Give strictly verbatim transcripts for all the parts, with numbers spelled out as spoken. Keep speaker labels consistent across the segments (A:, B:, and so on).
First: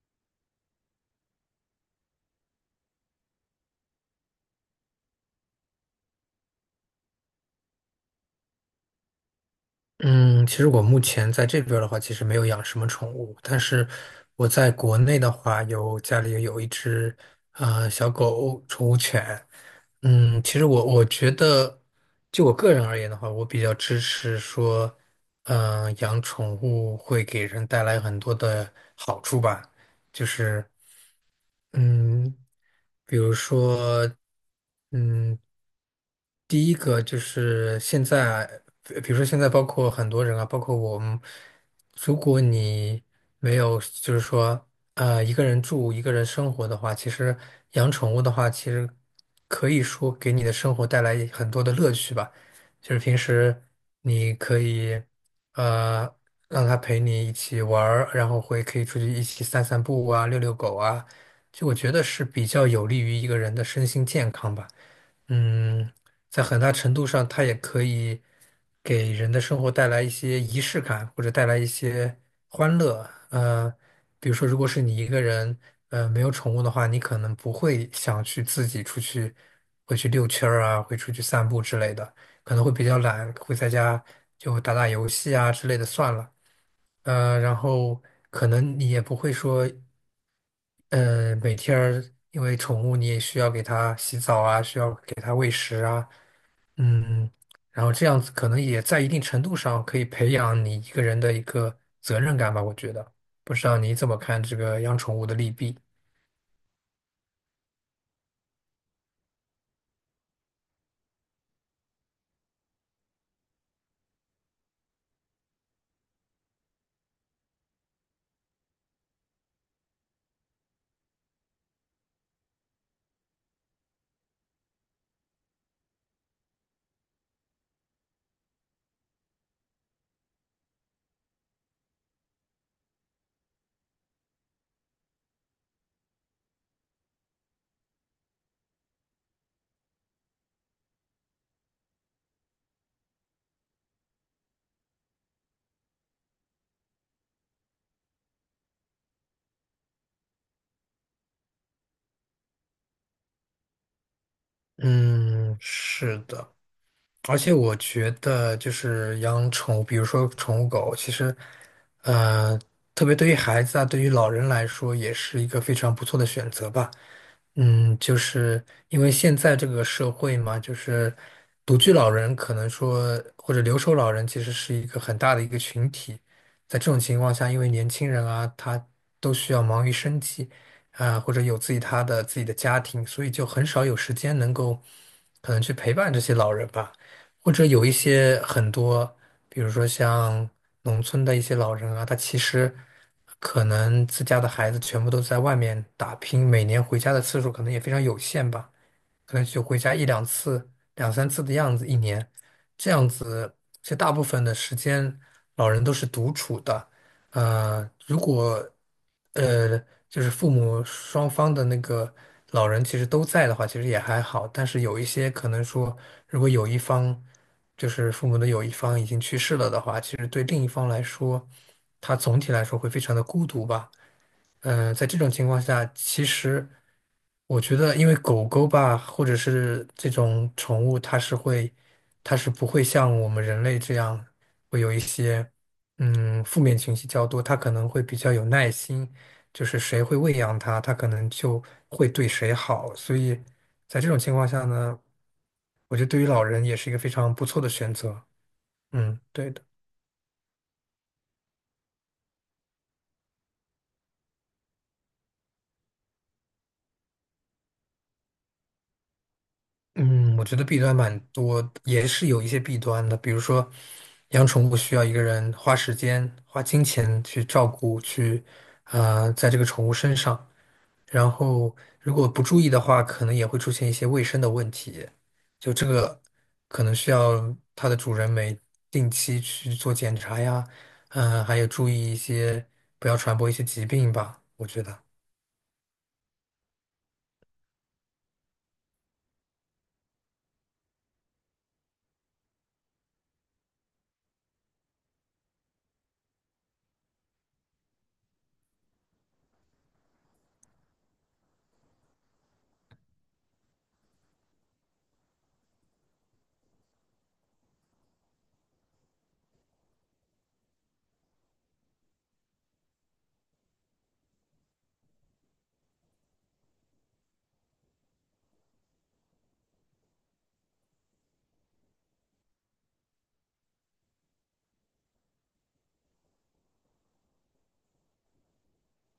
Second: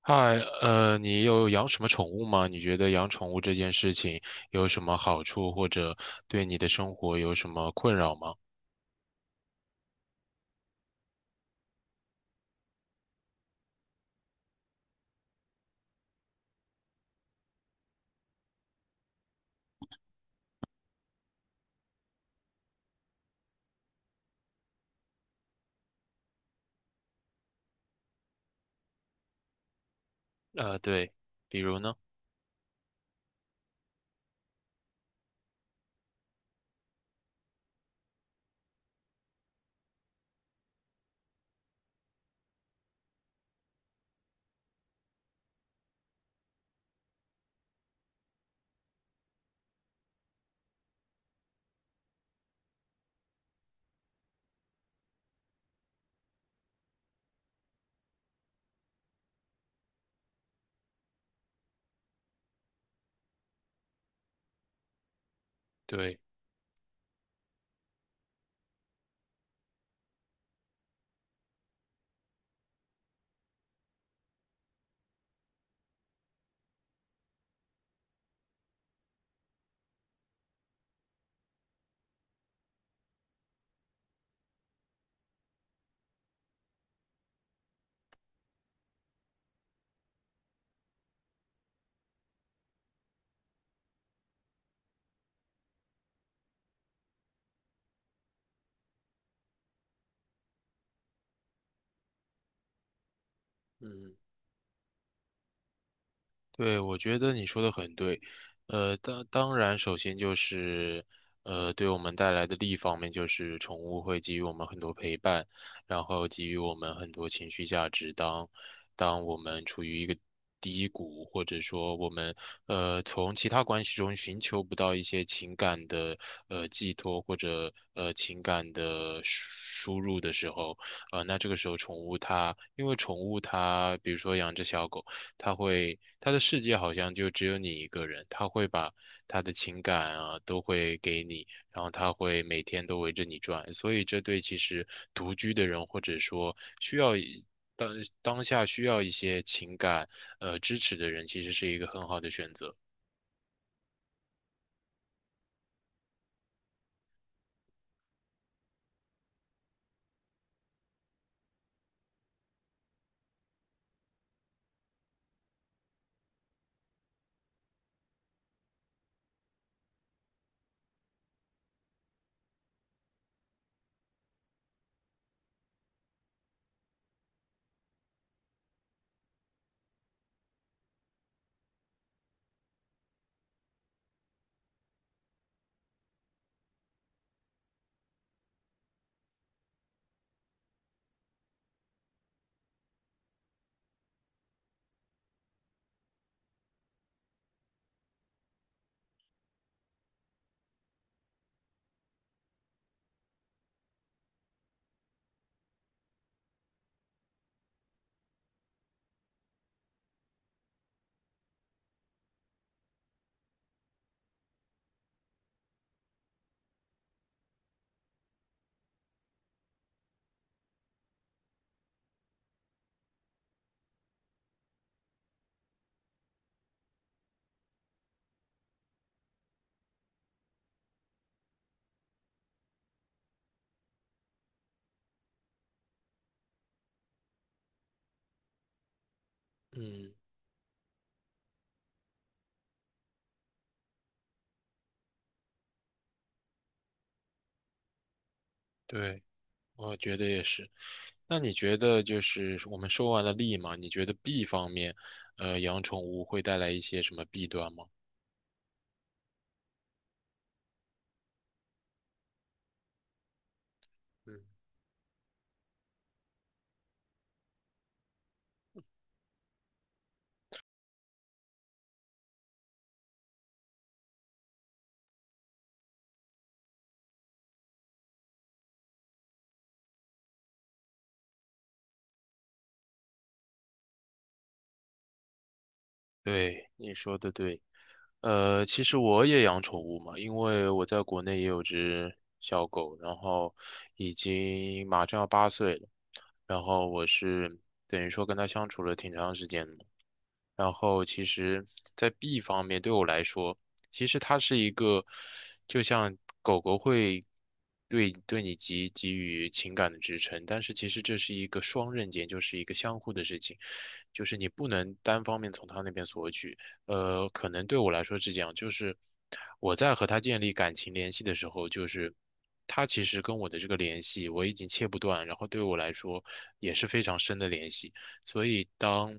A: 嗨，呃，你有养什么宠物吗？你觉得养宠物这件事情有什么好处，或者对你的生活有什么困扰吗？
B: 嗯，其实我目前在这边儿的话，其实没有养什么宠物，但是我在国内的话，有家里有一只呃小狗宠物犬。嗯，其实我我觉得，就我个人而言的话，我比较支持说，嗯、养宠物会给人带来很多的好处吧，就是
A: 呃，对，比如呢？
B: 嗯，比如说。嗯，第一个就是现在，呃比如说现在包括很多人啊，包括我们，如果你没有就是说呃一个人住一个人生活的话，其实养宠物的话，其实可以说给你的生活带来很多的乐趣吧。就是平时你可以呃让它陪你一起玩儿，然后会可以出去一起散散步啊，遛遛狗啊，就我觉得是比较有利于一个人的身心健康吧。嗯，
A: 对，
B: 在很大程度上，它也可以给人的生活带来一些仪式感，或者带来一些欢乐。呃，比如说，如果是你一个人，呃，没有宠物的话，你可能不会想去自己出去，会去遛圈儿啊，会出去散步之类的，可能会比较懒，会在家就打打游戏啊之类的算了。呃，然后可能你也不会说，呃，每天儿因为宠物你也需要给它洗澡啊，需要给它喂食啊。嗯，然后这样子可能也在一定程度上可以培养你一个人的一个责任感吧，我觉得。不知道你怎
A: 嗯。
B: 么看这个养宠物的利弊？
A: 对，我觉得你说的很对，呃，当当然，首先就是，呃，对我们带来的利益方面，就是宠物会给予我们很多陪伴，然后给予我们很多情绪价值。当当我们处于一个低谷，或者说我们呃从其他关系中寻求不到一些情感的呃寄托或者呃情感的输输入的时候，呃，那这个时候宠物它，因为宠物它，比如说养只小狗。他会他的世界好像就只有你一个人，他会把他的情感啊都会给你，然后他会每天都围着你转，所以这对其实独居的人或者说需要一当当下需要一些情感呃支持的人，其实是一个很好的选择。
B: 嗯，是的。而且我觉得，就是养宠物，比如说宠物狗，其实，呃，特别对于孩子啊，对于老人来说，也是一个非常不错的选择吧。嗯，就是因为现在这个社会嘛，就是独居老人可能说，或者留守老人，其实是一个很大的一个群体。在这种情况下，因为年轻人啊，他都需要忙于生计啊，或者有自己他的自己的家庭，所以就很少有时间能够可能去陪伴这些老人吧。或者有一些很多，比如说像农村的一些老人啊，他其实可能自家的孩子全部都在外面打拼，每年回家的次数可能也非常有限吧。可能就回家一两次、两三次的样子，一年这样子，其实大部分的时间老人都是独处的。呃，如果呃就是父母双方的那个老人其实都在的话，其实也还好。但是有一些可能说，如果有一方就是父母的有一方已经去世了的话，其实对另一方来说，他总体来说会非常的孤独吧。嗯、呃在这种情况下，其实我觉得，因为狗狗吧，或者是这种宠物，它是会，它是不会像我们人类这样会有一些嗯负面情绪较多，它可能会比较有耐心，就是谁
A: 嗯，
B: 会喂养它，它可能就会对谁好。所以在这种情况下呢，我觉得对于老人也是一个非常不错的选择。嗯，
A: 对，
B: 对的。
A: 我觉得也是。那你觉得就是我们说完了利嘛，你觉得弊方面，呃，养宠物会带来一些什么弊端吗？
B: 嗯，我觉得弊端蛮多也是有一些弊端的。比如说，
A: 嗯。
B: 养宠物需要一个人花时间、花金钱去照顾，去啊，在这个宠物身上。然后，如果不注意的话，可能也会出现一些卫生的问题。就这个，可能需要它的主人每定期去做检查呀，嗯、还有注意一些，不要传播一些疾病吧。我觉得，
A: 对，你说的对。呃，其实我也养宠物嘛，因为我在国内也有只小狗，然后已经马上要八岁了，然后我是等于说跟它相处了挺长时间的。然后其实，在 B 方面对我来说，其实它是一个，就像狗狗会对对你给给予情感的支撑，但是其实这是一个双刃剑，就是一个相互的事情，就是你不能单方面从他那边索取。呃，可能对我来说是这样，就是我在和他建立感情联系的时候，就是他其实跟我的这个联系我已经切不断，然后对我来说也是非常深的联系。所以当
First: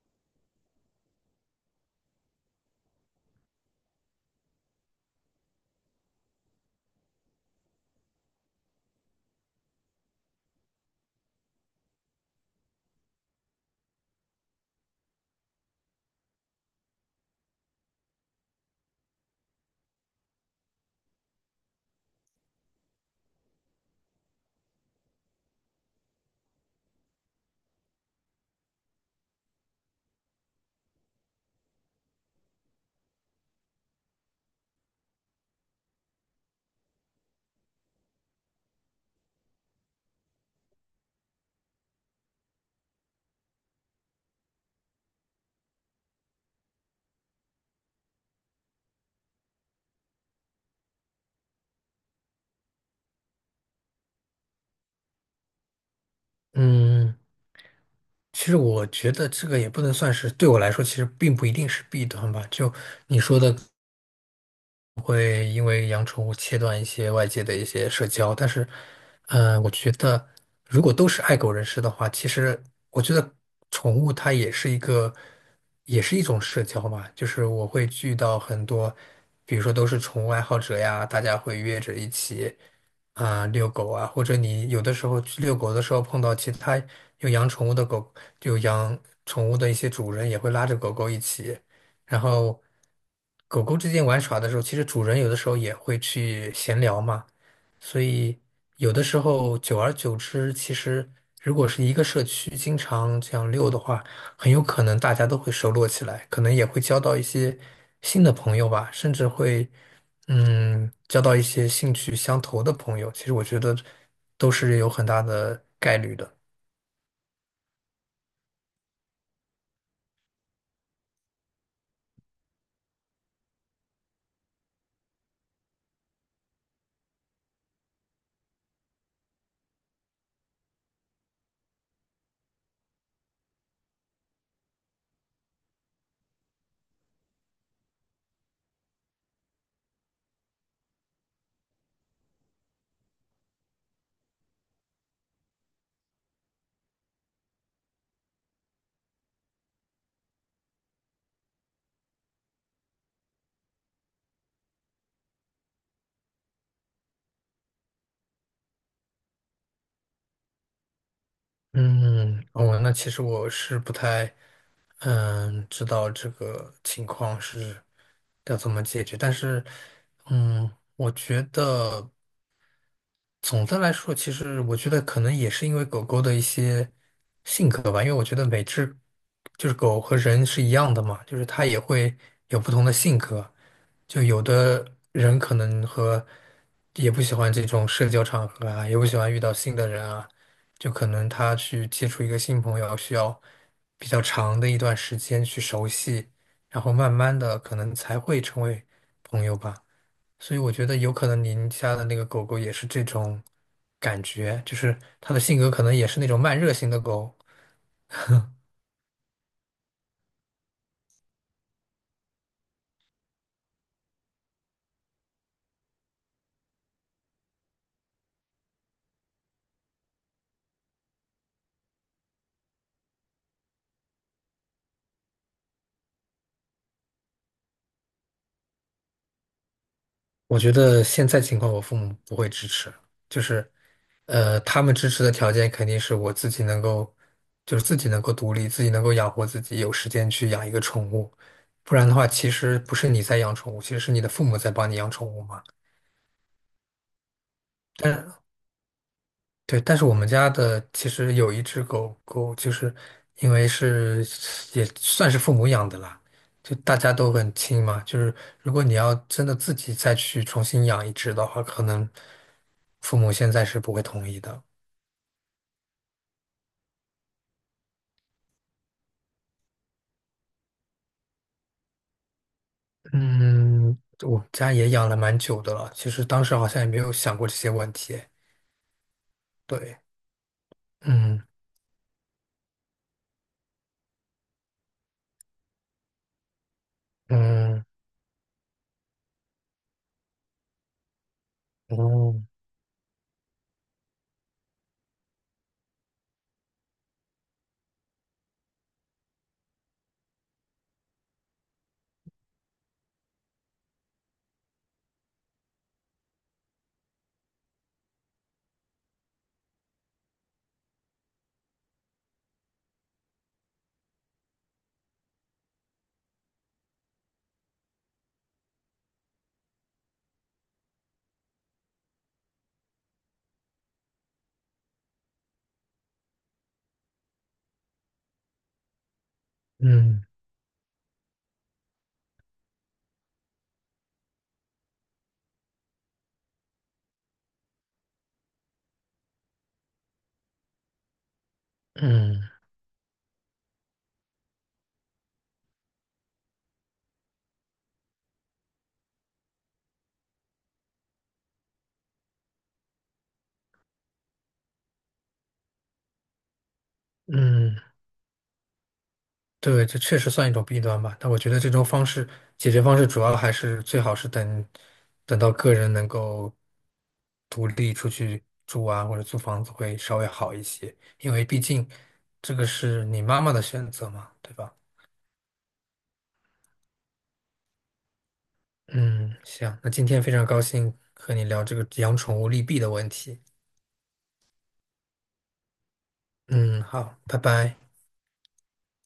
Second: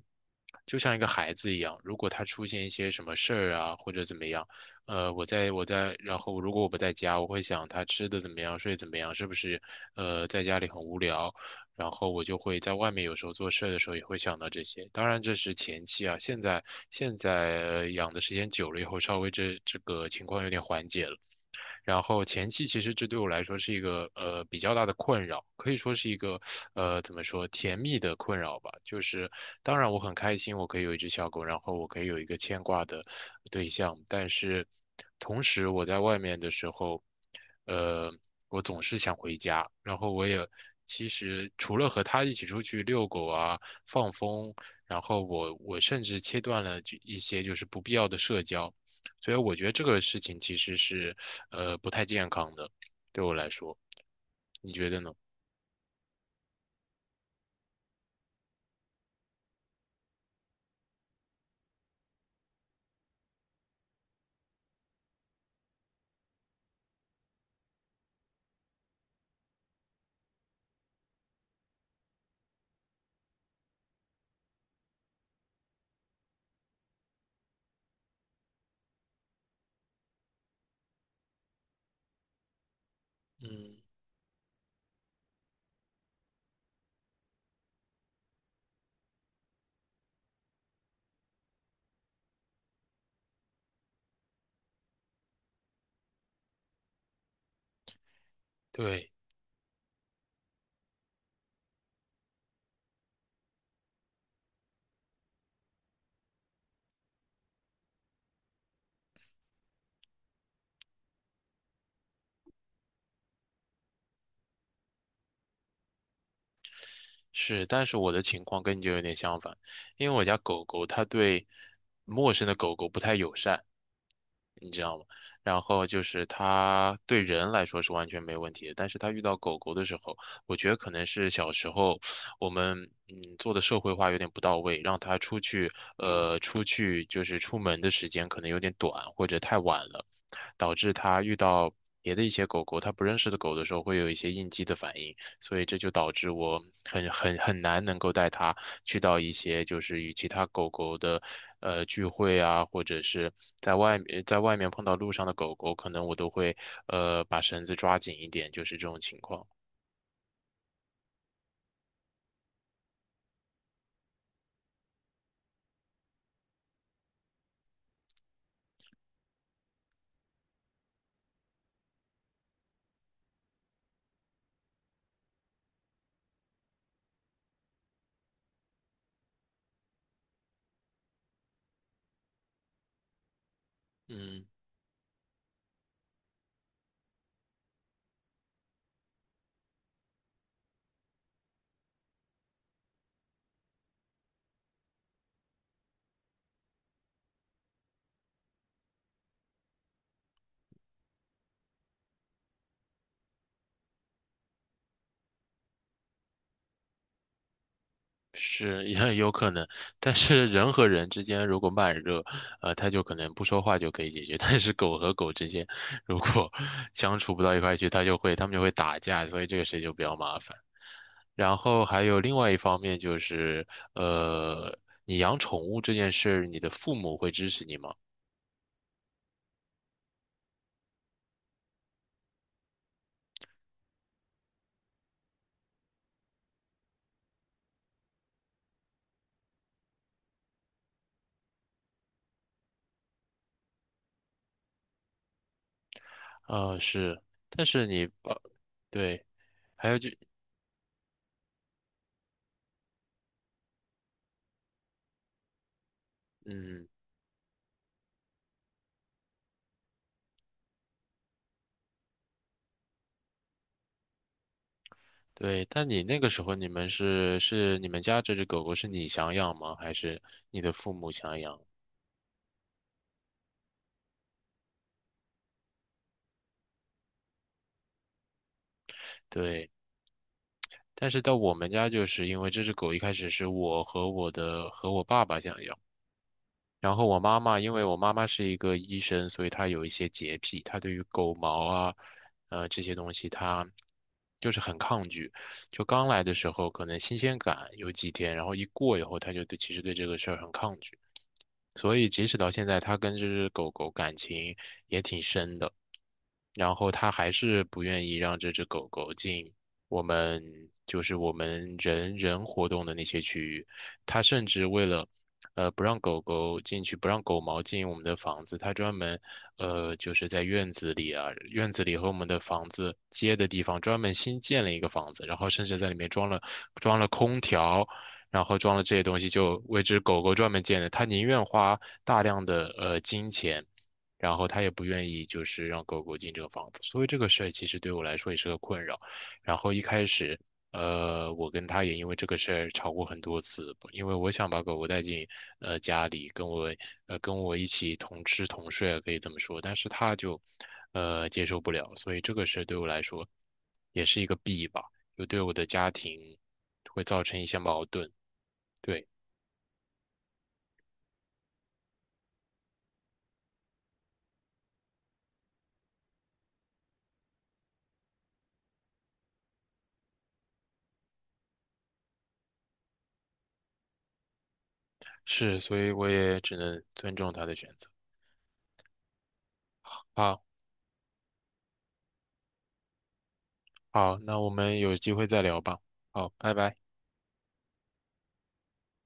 A: 就像一个孩子一样，如果他出现一些什么事儿啊，或者怎么样，呃，我在我在，然后如果我不在家，我会想他吃的怎么样，睡得怎么样，是不是呃在家里很无聊，然后我就会在外面有时候做事儿的时候也会想到这些。当然这是前期啊，现在现在呃养的时间久了以后，稍微这这个情况有点缓解了。然后前期其实这对我来说是一个呃比较大的困扰，可以说是一个呃怎么说甜蜜的困扰吧。就是当然我很开心，我可以有一只小狗，然后我可以有一个牵挂的对象，但是同时我在外面的时候，呃，我总是想回家，然后我也。其实除了和它一起出去遛狗啊、放风，然后我我甚至切断了就一些就是不必要的社交，所以我觉得这个事情其实是呃不太健康的，对我来说，你觉得呢？
B: 嗯。其实我觉得这个也不能算是，对我来说其实并不一定是弊端吧。就你说的，会因为养宠物切断一些外界的一些社交，但是，嗯、我觉得如果都是爱狗人士的话，其实我觉得宠物它也是一个，也是一种社交嘛。就是我会遇到很多，比如说都是宠物爱好者呀，大家会约着一起啊、遛
A: 嗯，
B: 狗啊，或者你有的时候去遛狗的时候碰到其他有养宠物的狗，有养宠物的一些主人也会拉着狗狗一起。然后狗狗之间玩耍的时候，其实主人有的时候也会去闲聊嘛，所以有的
A: 对，
B: 时候久而久之，其实如果是一个社区经常这样遛的话，很有可能大家都会熟络起来，可能也会交到一些新的朋友吧，甚至会嗯交到一些兴趣相投的朋友。其实我觉得都是有很大的概率的。
A: 是，但是我的情况跟你就有点相反，因为我家狗狗它对陌生的狗狗不太友善，然后就是它对人来说是完全没问题的，但是它遇到狗狗的时候，我觉得可能是小时候我们嗯做的社会化有点不到位，让它出去呃出去就是出门的时间可能有点短或者太晚了，导致它遇到别的一些狗狗，它不认识的狗的时候会有一些应激的反应，所以这就导致我很很很难能够带它去到一些就是与其他狗狗的呃聚会啊，或者是在外面在外面碰到路上的狗狗，可能我都会呃把绳子抓紧一点，就是这种情况。
B: 嗯，哦，那其实我是不太，嗯，知道这个情况是要怎么解决，但是，嗯，我觉得总的来说，其实我觉得可能也是因为狗狗的一些性格吧，因为我觉得每只就是狗和人是一样的嘛，就是它也会有不同的性格，就有
A: 嗯。
B: 的人可能和也不喜欢这种社交场合啊，也不喜欢遇到新的人啊，就可能他去接触一个新朋友需要比较长的一段时间去熟悉，然后慢慢的可能才会成为朋友吧。所以我觉得有可能您家的那个狗狗也是这种感觉，就是它的性格可能也是那种慢热型的狗。
A: 是也有可能，但是人和人之间如果慢热，呃，他就可能不说话就可以解决。但是狗和狗之间，如果 相处不到一块去，它就会它们就会打架，所以这个事情就比较麻烦。然后还有另外一方面就是，呃，你养宠物这件事儿你的父母会支持你吗？
B: 我觉得现在情况，我父母不会支持，就是，呃，他们支持的条件肯定是我自己能够，就是自己能够独立，自己能够养活自己，有时间去养一个宠物，不然的话，其实不是你在养宠物，其实是你的父母在帮你养宠物嘛。
A: 啊、是，但是你，呃，对，
B: 对，
A: 还
B: 但
A: 有
B: 是
A: 就，
B: 我们家的其实有一只狗狗，就是因为是也算是父母养的啦，就
A: 嗯。
B: 大家都很亲嘛。就是如果你要真的自己再去重新养一只的话，可能父母现在是不会同意的。
A: 对，但你那个时候你们是是你们家这只狗狗是你想养吗？还是你的父母想养？
B: 嗯，我们家也养了蛮久的了，其实当时好像也没有想过这些问题。
A: 对，
B: 对，
A: 但是到
B: 嗯
A: 我们家就是因为这只狗一开始是我和我的和我爸爸想养，然后我妈妈因为
B: 嗯
A: 我妈妈是一个医生，所以她有一些洁癖，她对于狗毛啊，
B: 嗯
A: 呃这些东西她就是很抗拒。就刚来的时候可能新鲜感有几天，然后一过以后，她就对其实对这个事儿很抗拒。所以即使到现在，他跟这只狗狗感情也挺深的，然后他还是不愿意让这只狗狗进我们就是我们人人活动的那些区域，他甚至为了。呃，不让狗狗进去，不让狗毛进我们的房子。他专门，呃，就是在院子里啊，院子里和我们的房子接的地方，专门新建了一个房子，然后甚至在里面装了装了空调，然后装了这些东西就为只狗
B: 嗯
A: 狗专门建的，他宁愿花大量的呃金钱，然后他也不愿意就是让狗狗进这个房子，所以这个事儿其实对我来说也是个困扰。然后一开始，呃，我跟他也因为这个
B: 嗯
A: 事儿吵过很多次，因为我想把狗狗带进呃家里，跟我呃跟我一起同吃同睡啊，可以这么说，但是他就呃接受不了，所以这个事儿对我来说也是一个弊吧，就对我的家庭会造成一些
B: 嗯。
A: 矛盾。对，
B: 对，这确实算一种弊端吧。但我觉得这种方式解决方式主要还是最好是等等到个人能够独立出去住啊，或者租房子会稍微好一些，因为毕竟这个是你妈妈的选择嘛，对吧？
A: 是，所以我也只能尊重他的选择。
B: 嗯，行，那今天非
A: 好，
B: 常高兴和你聊这个养宠物利弊的问题。
A: 好，那我们有机会再聊吧。好，拜拜。
B: 嗯，好，拜拜。